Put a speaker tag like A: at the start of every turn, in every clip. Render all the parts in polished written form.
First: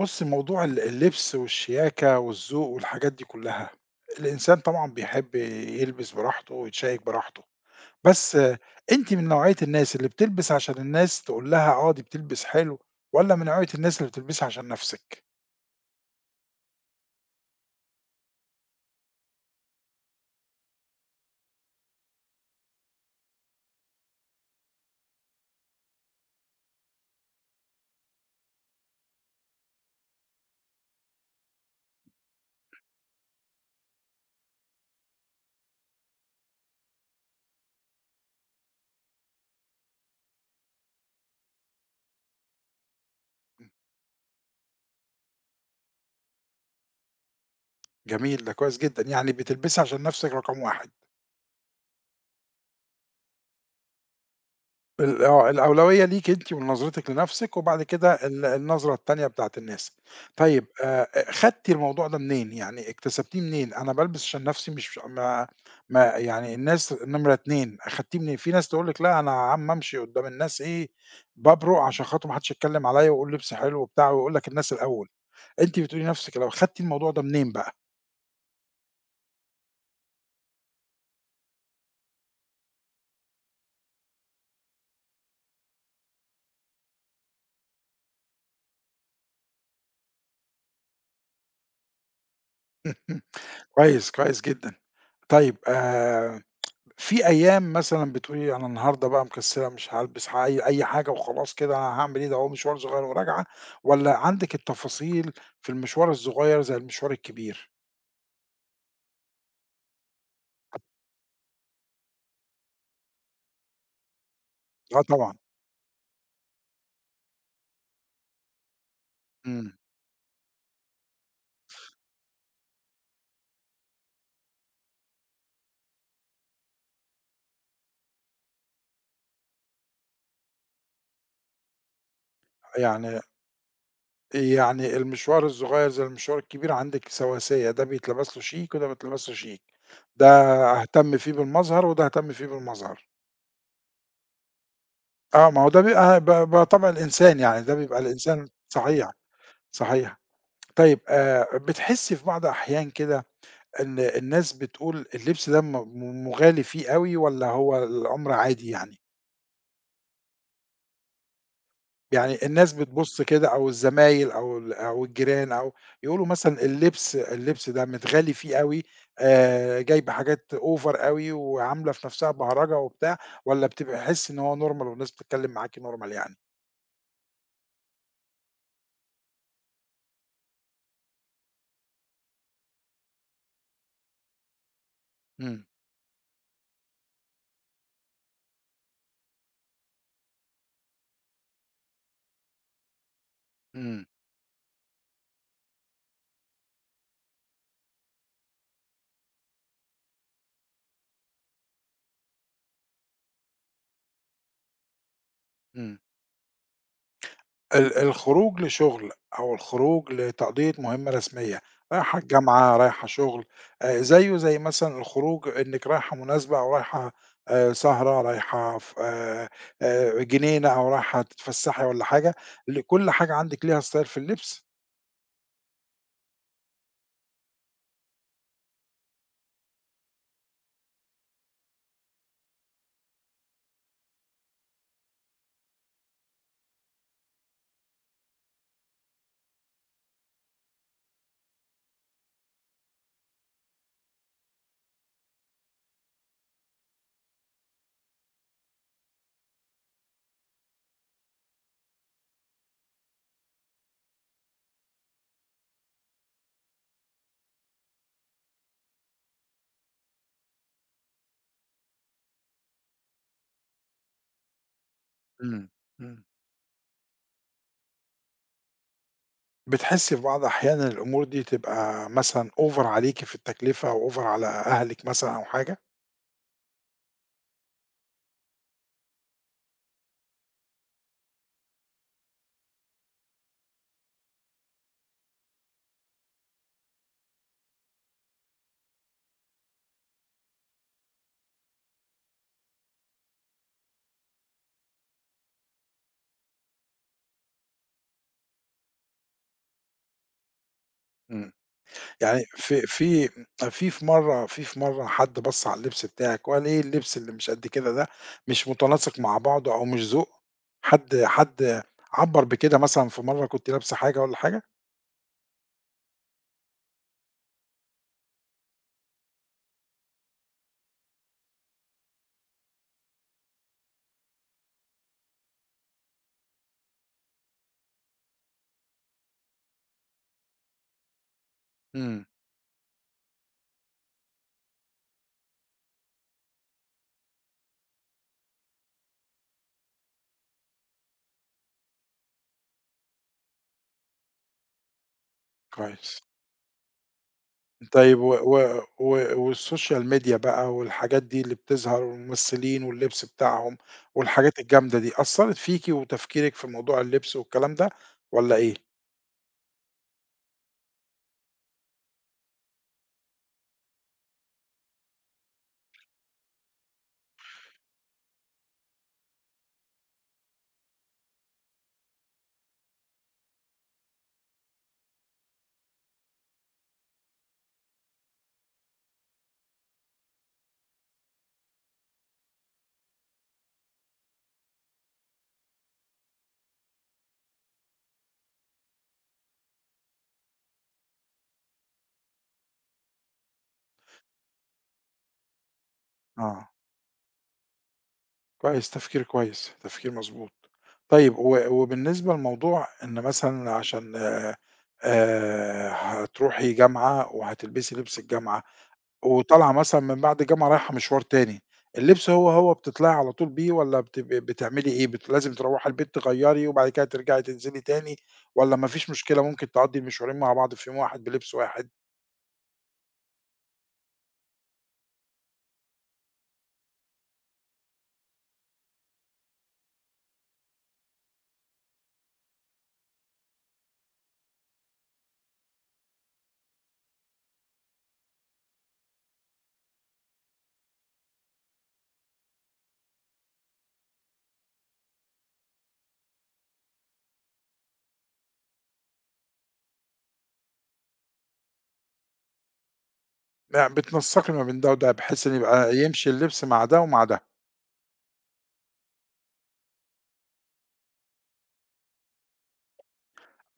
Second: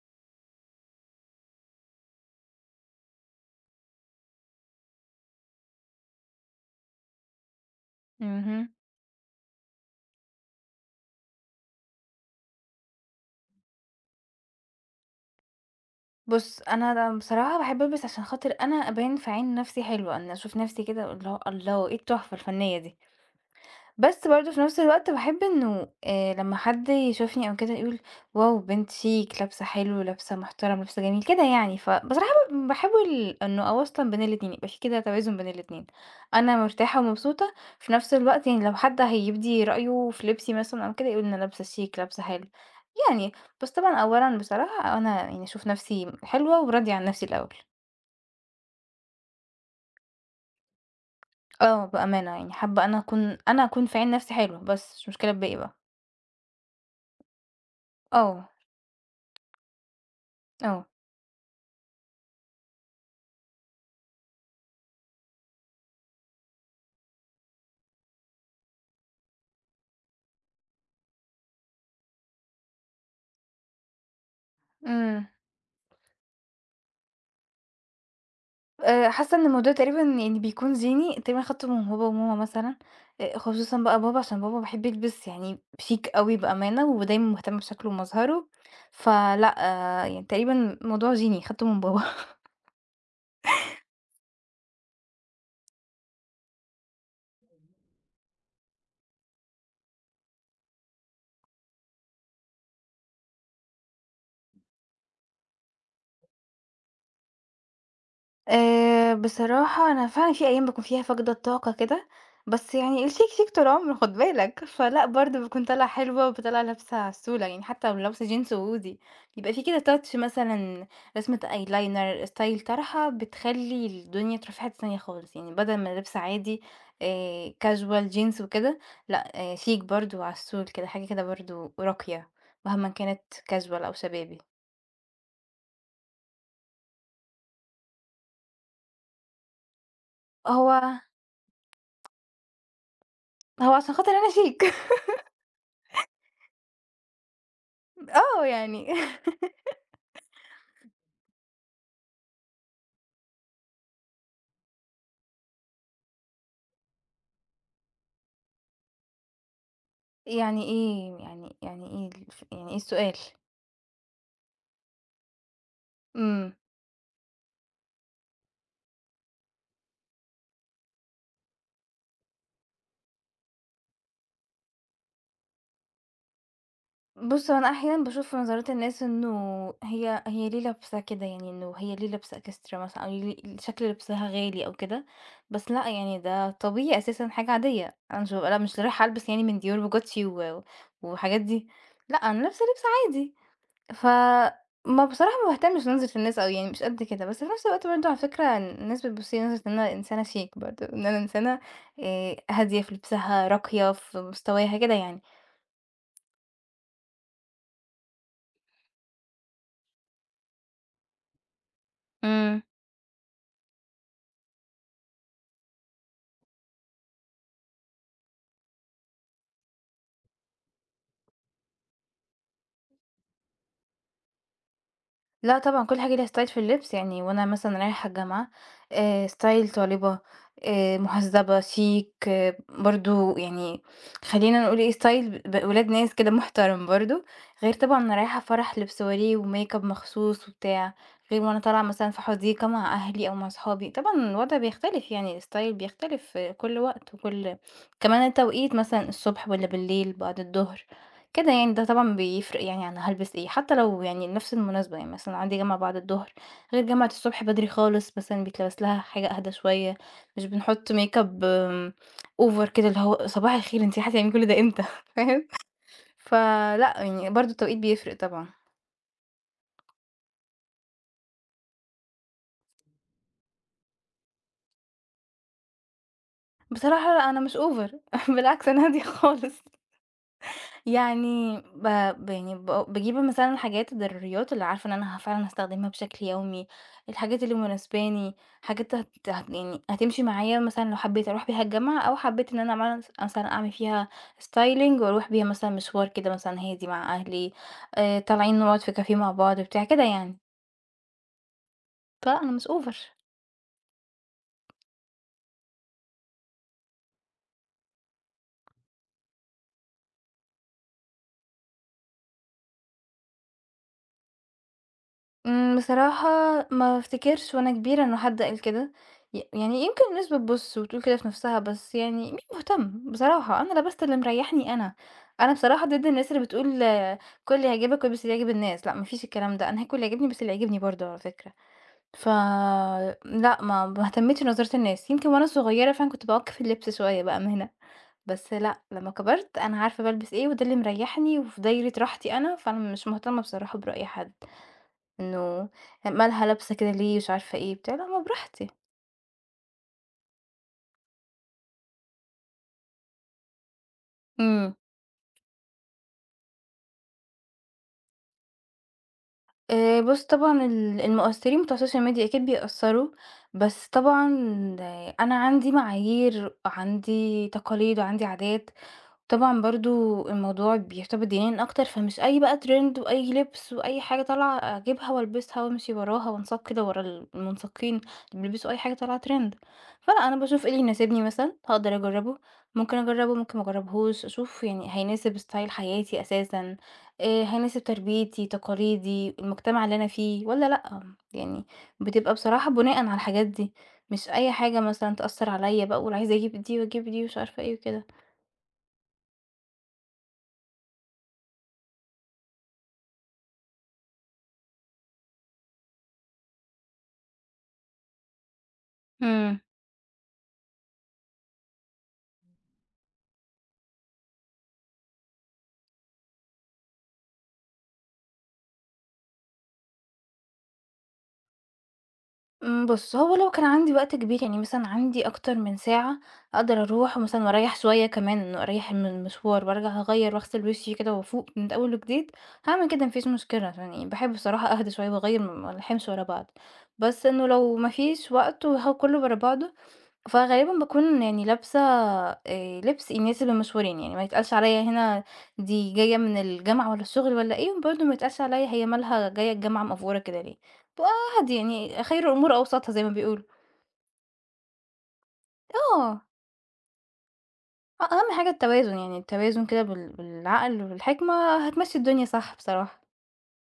A: بُص، موضوع اللبس والشياكة والذوق والحاجات دي كلّها، الإنسان طبعًا بيحب يلبس براحته ويتشيّك براحته، بس آه،
B: اهم.
A: أنتِ من نوعية الناس اللي بتلبس عشان الناس تقول لها آه، دي بتلبس حلو والّا من نوعية الناس اللي بتلبسي عشان نَفْسِك؟
B: بُص، أنا بصراحة باحب ألبس عشان خاطر أنا أبان في عين نَفْسي حلوة، أنا أشوف نَفْسي كده اللي هو الله! إيه التحفة الفنية دي، بس برضه في نفس الوقت باحب إنه لمّا حد يشوفني أو كده يقول واو! بنت شيك، لابسة حلو، لابسة محترم، لابسة جميل، كده يعني. فبصراحة باحاول إنه أوازن بين الاتنين، يبقى في كده توازن بين الاتنين. أنا مرتاحة ومبسوطة، في نفس الوقت يعني لو حد هيبدي رأيه في لبسي مثلًا أو كده يقول أنا لابسة شيك، لابسة حلو، يعني. بس طبعًا أولًا بصراحة أنا يعني أشوف نفسي حلوة وراضية عن نفسي الأول.
A: جميل، ده كويس جدًا، يعني بتلبسي عشان نَفْسِك رقم 1.
B: آه، بأمانة يعني حابة أنا أكون في عين نفسي حلوة، بس مش
A: ال
B: مشكلة
A: آه،
B: الباقي بقى.
A: الأولوية ليكِ أنتِ ونظرتِك لنفسِك، وبعد كده
B: آه،
A: النظرة التانية بتاعة الناس. طيب
B: آه.
A: خدتِ الموضوع ده منين؟ يعني اكتسبتيه منين؟ أنا بالبس عشان نفسي مش ما ما يعني الناس نمرة 2 أخدتيه منين؟ في ناس تقول لِك لأ أنا يا عم أمشي قدّام الناس إيه، بابرق عشان خاطر ما حدش يتكلم عليَّ وأقول لبسي حلو وبتاع، ويقول لك الناس الأول.
B: إمم.
A: أنتِ بتقولي لنفسِك الأول، خدتِ الموضوع ده منين بقى؟
B: حاسة إن الموضوع تقريبا يعني بيكون زيني، تقريبًا أخدته من بابا وماما مثلًا، خصوصًا بقى بابا عشان بابا باحب يلبس يعني شيك أوي بأمانة، ودايمًا مهتم بشكله ومظهره، فلأ آه، يعني تقريبًا الموضوع زيني، أخدته من بابا.
A: كويس، كويس جدًا. طيب في أيام مثلًا بتقولي أنا النهارده بقى مكسلة مش هالبس أي حاجة وخلاص كده أنا هاعمل إيه ده هو مشوار صغير وراجعة، والّا عندِك التفاصيل في المشوار الصغير زي المشوار الكبير؟
B: بصراحة أنا فعلًا في أيام باكون فيها فاقدة الطاقة كده، بس يعني الشيك شيك طول عمره خُد بالك،
A: آه
B: فلأ
A: طبعًا،
B: برضه باكون طالعة حلوة وطالعة لابسة عسولة، يعني حتى لو لابسة جينز وhoodie يبقى في
A: إمم،
B: كده touch مثلًا، رسمة eyeliner، style طرحة بتخلّي الدنيا تروح في حتة تانية خالص، يعني بدل ما لبس عادي casual jeans وكده، لأ شيك برضه وعسول كده، حاجة كده برضه راقية مهما كانت
A: يعني
B: casual أو شبابي.
A: يعني المشوار الصغير زي المشوار الكبير عندِك سواسية، ده بيتلبس له شيك وده ما بيتلبسش شيك، ده
B: هو
A: أهتم فيه بالمظهر وده أهتم فيه بالمظهر،
B: هو عشان خاطر أنا شيك
A: آه ما هو ده بيبقى ب ب طبع الإنسان يعني ده بيبقى
B: آه
A: الإنسان
B: يعني.
A: صحيح، صحيح. طيب بتحسي في بعض أحيان كده الناس بتقول اللبس ده م م مُغالي فيه أوي والّا هو الأمر عادي يعني؟
B: يعني إيه يعني يعني إيه
A: يعني
B: الف يعني
A: الناس
B: إيه السؤال؟
A: بتبُص كده أو الزمايل أو ال أو الجيران أو يقولوا
B: إمم.
A: مثلًا اللبس ده متغالي فيه أوي، جايبة حاجات over أوي وعاملة في نَفْسها بهرجة وبتاع، والّا بتبقى حِس إن هو normal والناس بتتكلّم معاكِ normal يعني؟
B: بُص، هو أنا أحيانًا باشوف في نظرات الناس إنه هي ليه لابسة كده، يعني إنه هي ليه لابسة إكسترا مثلًا أو ليه شكل لبسها غالي أو كده،
A: إمم،
B: بس لأ، يعني ده طبيعي أساسًا حاجة عادية، أنا مش بابقى لأ، مش رايحة ألبس يعني من Dior وGucci وحاجات دي، لأ، أنا لابسة لبس عادي.
A: إمم،
B: ف ما بصراحة ما باهتمش لنظرة الناس أوي يعني مش قد كده، بس في نفس الوقت برضه على فكرة الناس بتبُص لي نظرة إن أنا إنسانة شيك برضه، إن أنا إنسانة هادية في لبسها، راقية في مستواها كده يعني.
A: إمم. الخروج لشغل أو الخروج لتقضية مهمة رسمية، رايحة
B: إمم.
A: الجامعة، رايحة شغل، زيه زي مثلًا الخروج إنِّك رايحة مناسبة أو رايحة سهرة، رايحة ف جنينة أو رايحة تتفسّحي والّا حاجة، كل حاجة عندِك ليها style في اللبس.
B: لأ طبعًا كل حاجة ليها style في اللبس، يعني وأنا مثلًا رايحة الجامعة style طالبة، مهذبة شيك برضه يعني، خلّينا نقول إيه style ولاد ناس كده محترم برضه، غير طبعًا أنا رايحة فرح لبس وريه وmakeup مخصوص وبتاع، غير وأنا طالعة مثلًا في حديقة مع أهلي أو مع صحابي، طبعًا الوضع بيختلف يعني الstyle بيختلف آه، كل وقت وكل كمان التوقيت مثلًا الصبح والّا بالليل بعد الضهر. كده يعني ده طبعًا بيفرق يعني أنا هالبس إيه، حتى لو يعني نفس المناسبة، يعني مثلًا عندي جامعة بعد الضهر غير جامعة الصبح بدري خالص، مثلًا بيتلبس لها حاجة أهدى شوية، مش بنحط ميك-اب over كده اللي هو صباح الخير أنتِ هتعملي كل ده إمتى؟ فاهم؟
A: إمم، إمم.
B: فلأ يعني برضه التوقيت بيفرق طبعًا.
A: بتحسّي في بعض أحيان الأمور دي تبقى مثلًا over عليكِ في التكلفة أو over على أهلِك مثلًا أو حاجة؟
B: بصراحة لأ أنا مش over. بالعكس أنا هادية خالص. يعني ب ب يعني ب باجيب مثلًا حاجات ضروريات اللي عارفة إن أنا فعلًا هاستخدمها بشكل يومي، الحاجات اللي مناسباني، حاجات هت هت يعني هتمشي معايا مثلًا لو حبيت أروح بيها الجامعة أو حبيت إن أنا مع مثلًا أعمل فيها styling وأروح بيها مثلًا مشوار كده مثلًا هادي مع أهلي، طالعين نقعد في كافيه مع بعض بتاع كده يعني،
A: إمم.
B: فلأ
A: يعني
B: أنا مش
A: في
B: over.
A: في في مرّة حد بَص على اللبس بتاعِك وقال إيه اللبس اللي مش قد كده ده، مش متناسق مع بعضه أو مش ذوق؟ حد عبّر بكده مثلًا في مرّة كنتِ لابسة حاجة والّا حاجة؟
B: إمم، بصراحة ما افتكرش وأنا كبيرة إنه حد قال كده، يعني يمكن الناس بتبُص وتقول كده في نفسها، بس يعني مين مهتم بصراحة، أنا لبست اللي مريحني أنا، أنا بصراحة ضد الناس اللي بتقول آه، كُل اللي يعجبك والبس اللي يعجب الناس، لأ ما فيش الكلام ده، أنا هاكل اللي يعجبني، باللي يعجبني برضه على فكرة،
A: إمم،
B: ف لأ ما اهتمتش بنظرة الناس، يمكن وأنا صغيرة فعلًا كنت باعك في اللبس شوية بأمانة، بس لأ لمّا كبرت أنا عارفة بالبس إيه وده اللي مريحني وفي دايرة راحتي أنا، فأنا مش مهتمة بصراحة برأي حد. إنه
A: كويس.
B: مالها لابسة كده ليه، مش عارفة إيه بتاع، لأ ما
A: طيب و
B: براحتي.
A: و و والسوشيال ميديا بقى والحاجات دي اللي بتظهر والممثلين واللبس بتاعهم والحاجات
B: إمم.
A: الجامدة دي، أثّرت فيكِ وتفكيرِك في موضوع اللبس والكلام ده والّا إيه؟
B: بُص طبعًا المؤثرين بتوع السوشيال ميديا أكيد بيأثّروا، بس طبعًا آه، أنا عندي معايير، عندي تقاليد، وعندي عادات. طبعًا برضه الموضوع بيرتبط دينيًا أكتر، فمش أي بقى trend وأي لبس وأي حاجة طالعة أجيبها وألبسها وأمشي وراها وأنساق كده ورا المنساقين اللي بيلبسوا أي حاجة طالعة trend. فلأ، أنا باشوف إيه اللي يناسبني مثلًا، هاقدر أجرّبه، ممكن أجرّبه، ممكن ما أجرّبهوش، أشوف يعني هيناسب style حياتي أساسًا، هيناسب تربيتي، تقاليدي، المجتمع اللي أنا فيه والّا لأ. يعني بتبقى بصراحة بناءً على الحاجات دي، مش أي حاجة مثلًا تأثّر عليّا بقى أقول عايزة أجيب
A: آه.
B: دي وأجيب دي ومش عارفة إيه وكده.
A: كويس، تفكير كويس، تفكير مضبوط. طيب وبالنسبة لموضوع إن مثلًا عشان هتروحي جامعة وهتلبسي لبس الجامعة،
B: إمم.
A: وطالعة مثلًا من بعد الجامعة رايحة مشوار تاني، اللبس هو، بتطلعي على طول بيه والّا بتعملي إيه؟ لازم تروّحي البيت تغيّري وبعد كده ترجعي تنزلي تاني والّا ما فيش مشكلة ممكن تعدّي المشوارين مع بعض في يوم واحد بلبس واحد؟
B: إمم، بُص هو لو كان عندي وقت كبير يعني مثلًا عندي أكتر من ساعة أقدر أروح مثلًا وأريّح شوية كمان، انه أريّح من المشوار وأرجع أغيّر وأغسل وشي كده وأفوق من أول وجديد، هاعمل كده ما فيش مشكلة، عشان يعني باحب بصراحة أهدى شوية وأغيّر ما ألحمش ورا بعض، بس إنه لو ما فيش وقت وه كله ورا بعضه فغالبًا باكون يعني لابسة لبس الناس اللي مشهورين، يعني ما يتقالش عليّا هنا دي جاية من الجامعة والّا الشغل والّا إيه، وبرضه ما يتقالش عليّا هي مالها جاية الجامعة مأفورة كده ليه، بابقى عادي يعني خير الأمور أوسطها زي ما بيقولوا.
A: يعني بتنسّقي ما بين ده وده بحيث إن يبقى
B: آه،
A: يمشي اللبس مع ده ومع ده.
B: أهم حاجة التوازن، يعني التوازن كده بالعقل والحكمة هتمشّي الدنيا صح بصراحة.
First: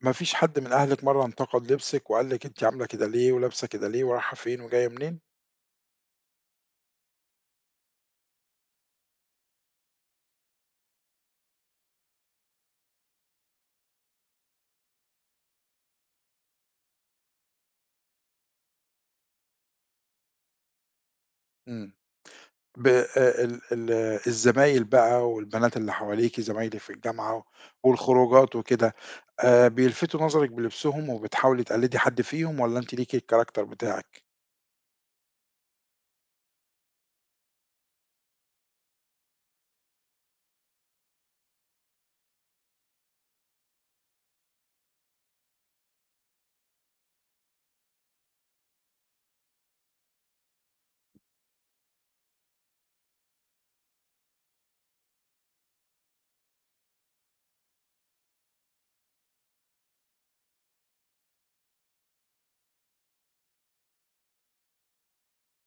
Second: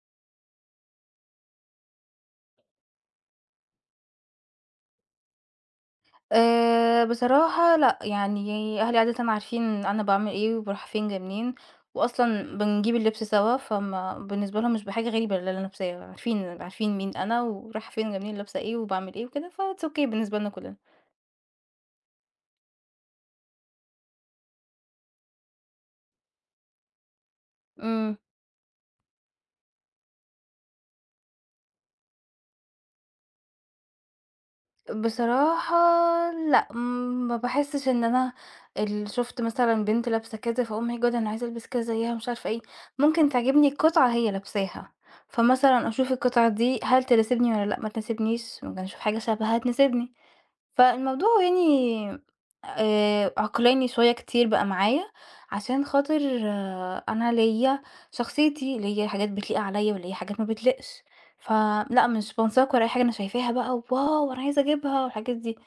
A: ما فيش حد من أهلِك مرّة انتقد لبسِك وقال لِك أنتِ عاملة كده ليه ولابسة كده ليه ورايحة فين وجاية منين؟
B: بصراحة لأ، يعني أهلي عادةً عارفين أنا باعمل إيه وباروح فين جاية منين، وأصلًا بنجيب اللبس سوا، فما بالنسبة لهم مش بحاجة غريبة اللي أنا لابساه، عارفين مين أنا ورايحة فين جاية منين، لابسة إيه وباعمل إيه وكده، فit's okay بالنسبة لنا كلنا.
A: إمم. ب ال ال آه، الزمايل بقى والبنات اللي حواليكِ زمايلِك في الجامعة
B: إمم.
A: والخروجات وكده، بيلفتوا نظرِك بلبسهم وبتحاولي تقلدي حد فيهم والّا أنتِ ليكِ الcharacter بتاعِك؟
B: بصراحة لأ، ما باحسّش إن أنا شُفت مثلًا بنت لابسة كذا فأقوم my God أنا عايزة ألبس كده زيها مش عارفة إيه، ممكن تعجبني قطعة هي لابساها، فمثلًا أشوف القطعة دي هل تناسبني والّا لأ ما تناسبنيش، ممكن أشوف حاجة شبهها تناسبني. فالموضوع يعني عقلاني شوية كتير بقى معايا، عشان خاطر آه، أنا ليّا شخصيتي، ليّا حاجات بتليق عليّا وليّا حاجات ما بتليقش، فلأ مش بانساق ورا أي حاجة أنا شايفاها بقى واو! أنا عايزة أجيبها والحاجات دي،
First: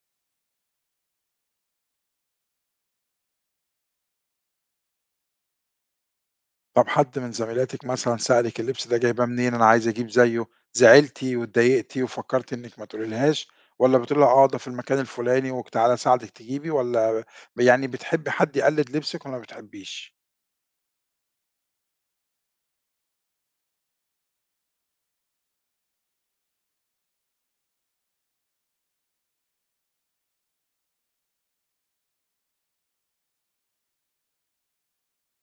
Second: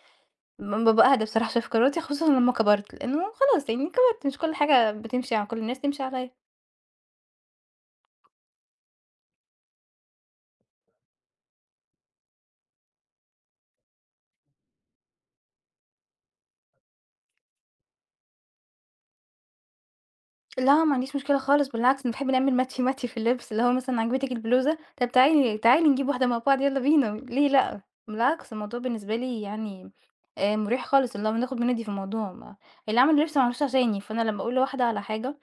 B: بابقى أهدى بصراحة شوية في قراراتي خصوصًا لمّا كبرت، لإنه خلاص يعني كبرت مش كل حاجة بتمشي على كل الناس تمشي عليّا.
A: طب حد من زميلاتِك مثلًا سألِك اللبس ده جايباه منين، أنا عايزة أجيب زيه، زعلتِ واتضايقتِ وفكرتِ إنِك ما تقولي لهاش، والّا بتقولي لها آه ده في المكان الفلاني وتعالي أساعدِك تجيبي، والّا يعني بتحبي حد يقلد لبسِك والّا ما بتحبيش؟
B: لا ما عنديش مشكلة خالص بالعكس أنا باحب نعمل ماتشي ماتشي في اللبس، اللي هو مثلًا عجبتِك البلوزة، طب تعالي نجيب واحدة مع بعض يالّا بينا، ليه لأ؟ بالعكس الموضوع بالنسبة لي يعني مُريح خالص، اللي هو بناخد بندّي في الموضوع، ما اللي عمل اللبس ما عملوش عشاني، فأنا لمّا أقول لواحدة على حاجة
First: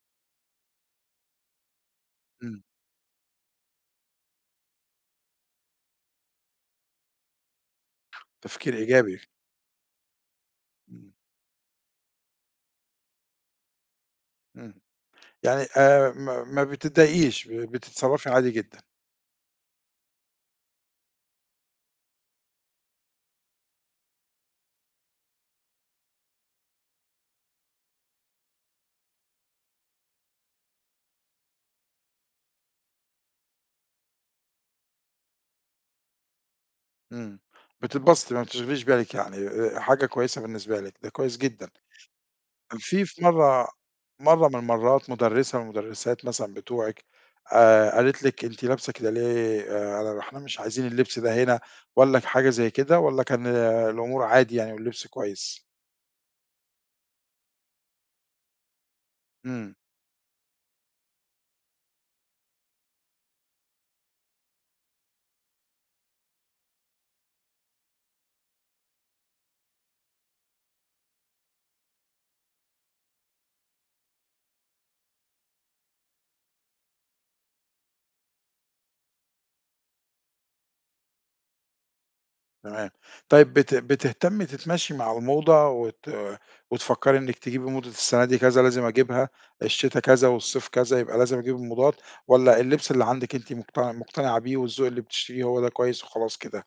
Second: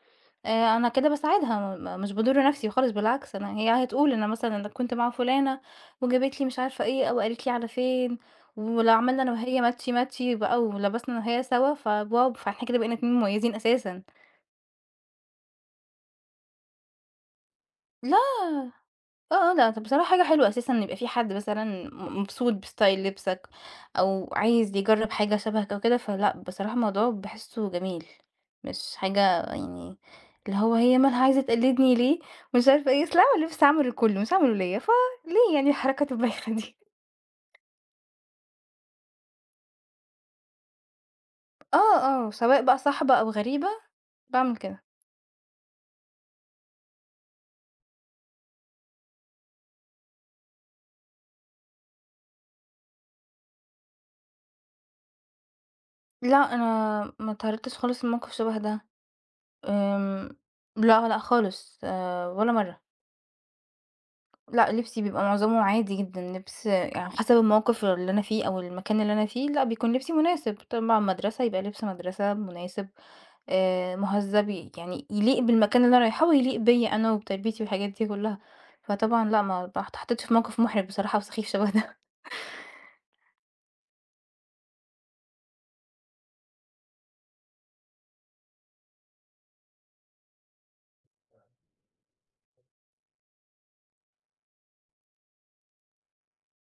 B: أنا كده باساعدها، مش باضُر
A: إمم،
B: نفسي خالص بالعكس، أنا هي هتقول أنا مثلًا أنا كنت مع فلانة وجابت لي مش عارفة إيه، أو قالت لي على فين،
A: تفكير
B: ولو
A: إيجابي،
B: عملنا أنا وهي ماتشي ماتشي بقى
A: إمم،
B: ولبسنا أنا وهي سوا، فواو فإحنا كده بقينا 2 مميزين أساسًا،
A: إمم، يعني ما بتتضايقيش،
B: لا.
A: بتتصرفي عادي جدًا،
B: آه، آه، لأ، طب بصراحة حاجة حلوة أساسًا إن يبقى في حد مثلًا مبسوط بستايل لبسك أو عايز يجرّب حاجة شبهك أو كده، فلأ، بصراحة الموضوع باحسّه جميل، مش حاجة يعني اللي هو هي مالها عايزة تقلّدني ليه ومش عارفة إيه، أصل أنا لبس عمله لكُلّه مش هاعمله ليّا، فليه يعني الحركات البايخة دي؟
A: إمم، بتتبسطي ما بتشغليش بالِك يعني حاجة كويسة بالنسبة لِك، ده كويس جدًا.
B: آه، آه، سواء بقى
A: كان في
B: صاحبة
A: في
B: أو غريبة
A: مرّة مرّة من
B: باعمل كده.
A: المرّات مُدرّسة من المُدرّسات مثلًا بتوعِك قالت لِك أنتِ لابسة كده ليه إحنا مش عايزين اللبس ده هنا والّا حاجة زي كده والّا كان آه، الأمور عادي يعني واللبس كويس؟
B: لأ، أنا ما اتعرّضتش خالص لموقف شبه ده،
A: إمم،
B: آمم، لأ، لأ خالص ولا مرّة. لأ، لبسي بيبقى معظمه عادي جدًا، لبس يعني حسب الموقف اللي أنا فيه أو المكان اللي أنا فيه، لأ بيكون لبسي مناسب، طبعًا مدرسة يبقى لبس مدرسة مناسب، مهذّب يعني يليق بالمكان اللي أنا رايحاه ويليق بيّا أنا وبتربيتي والحاجات دي كلّها، فطبعًا لأ ما ب اتحطيتش في موقف محرج بصراحة وسخيف شبه ده.
A: تمام. طيب بتهتمّي تتماشي مع الموضة وتفكّري إنِّك تجيبي موضة السَنة دي كذا لازم أجيبها، الشتا كذا والصيف كذا يبقى لازم أجيب الموضات والّا اللبس اللي عندِك أنتِ مقتنعة بيه والذوق اللي بتشتريه هو ده كويس وخلاص كده؟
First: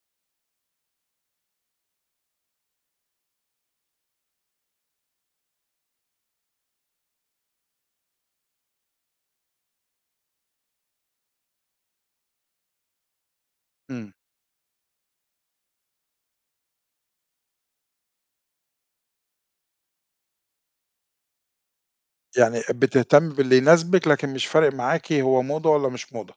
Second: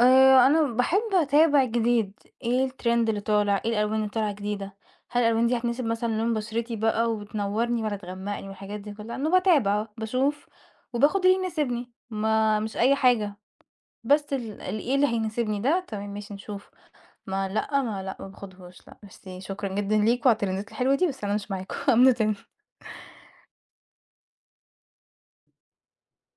B: أنا باحب أتابع جديد، إيه الtrend اللي طالع، إيه الألوان اللي طالعة جديدة، هل الألوان دي هتناسب مثلًا لون بشرتي بقى وبتنوّرني والّا تغمقني والحاجات دي كلها، أنا باتابع، باشوف وباخد اللي يناسبني، ما مش أي حاجة،
A: إمم.
B: بس ال ال إيه اللي هيناسبني ده تمام ماشي نشوفه، ما باخدهوش لأ، بس شكرًا جدًا ليكم على الترندات الحلوة دي، بس أنا مش معاكم، أمنوا تاني.
A: يعني بتهتمي باللي يناسبِك، لكن مش فارق معاكِ هو موضة والّا مش موضة.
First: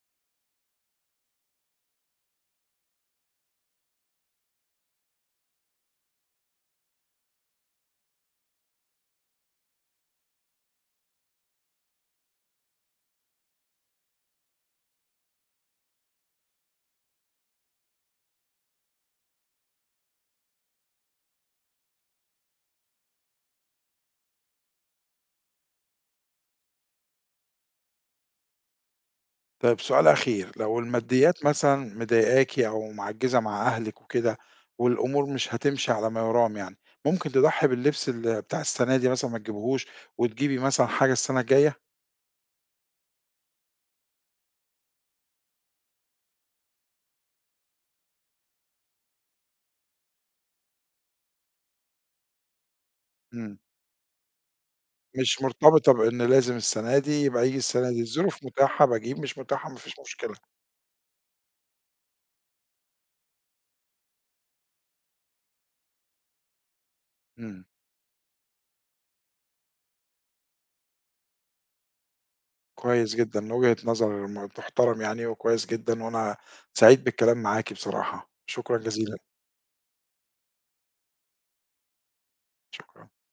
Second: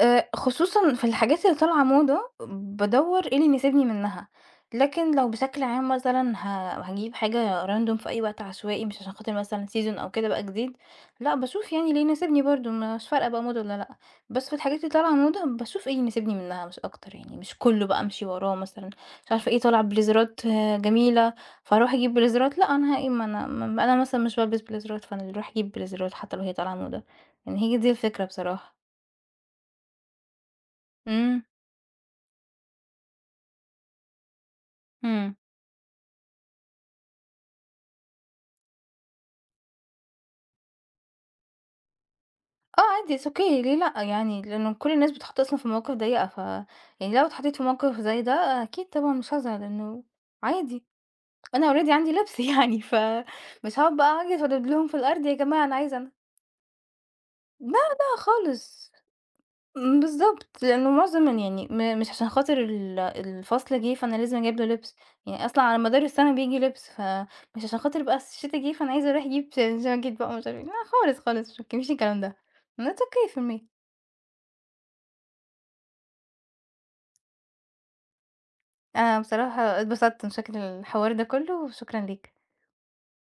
B: خصوصًا في الحاجات اللي طالعة موضة، بادوّر إيه اللي يناسبني منها، لكن لو بشكل عام مثلًا هاجيب حاجة random في أي وقت عشوائي مش عشان خاطر مثلًا season أو كده بقى جديد، لأ باشوف يعني اللي يناسبني برضه مش فارقة بقى موضة والّا لأ، بس في الحاجات اللي طالعة موضة باشوف إيه يناسبني منها مش أكتر يعني، مش كلّه بقى أمشي وراه مثلًا، مش عارفة إيه طالع بليزرات آه، جميلة، فاروح أجيب بليزرات، لأ أنا ه إيه ما أنا ما أنا مثلًا مش بالبس بليزرات، فأنا اللي اروح أجيب بليزرات حتى لو هي طالعة موضة، يعني هي دي الفكرة بصراحة.
A: طيب سؤال أخير، لو
B: إمم.
A: الماديات مثلًا مضايقاكِ أو معجّزة مع أهلِك وكده، والأمور
B: إمم.
A: مش هتمشي على ما يرام يعني، ممكن تضحّي باللبس بتاع السنة دي مثلًا ما تجيبيهوش، وتجيبي مثلًا حاجة السنة الجاية؟
B: آه عادي it's okay ليه لأ، يعني لإنه كل الناس بتتحط أصلًا في مواقف ضيّقة، يعني لو اتحطيت في موقف زي ده أكيد طبعًا مش هازعل، إنه عادي أنا already عندي لبس، يعني،
A: إمم،
B: فمش هاقعد بقى أعيط وادب لهم في الأرض يا
A: مش
B: جماعة أنا
A: مرتبطة
B: عايزة أنا
A: بإن لازم السنة دي يبقى ييجي
B: لا،
A: السنة دي،
B: لا
A: الظروف متاحة
B: خالص.
A: باجيب، مش متاحة ما فيش
B: إمم،
A: مشكلة.
B: بالضبط، لإنه معظم يعني مش عشان خاطر الفصل جه فأنا لازم أجيب له لبس، يعني أصلًا على مدار السنة بييجي لبس، فمش
A: إمم،
B: عشان خاطر بقى الشتا جه فأنا عايزة أروح أجيب جاكيت بقى ومش عارف إيه، لا خالص، خالص، مش الكلام ده. And it's
A: كويس
B: okay for
A: جدًا،
B: me.
A: وجهة نظر تُحترم يعني وكويس جدًا، وأنا سعيد بالكلام معاكِ بصراحة، شكرًا جزيلًا.
B: أنا بصراحة اتبسطت من شكل الحوار ده كله، وشكرًا ليك.
A: شكرا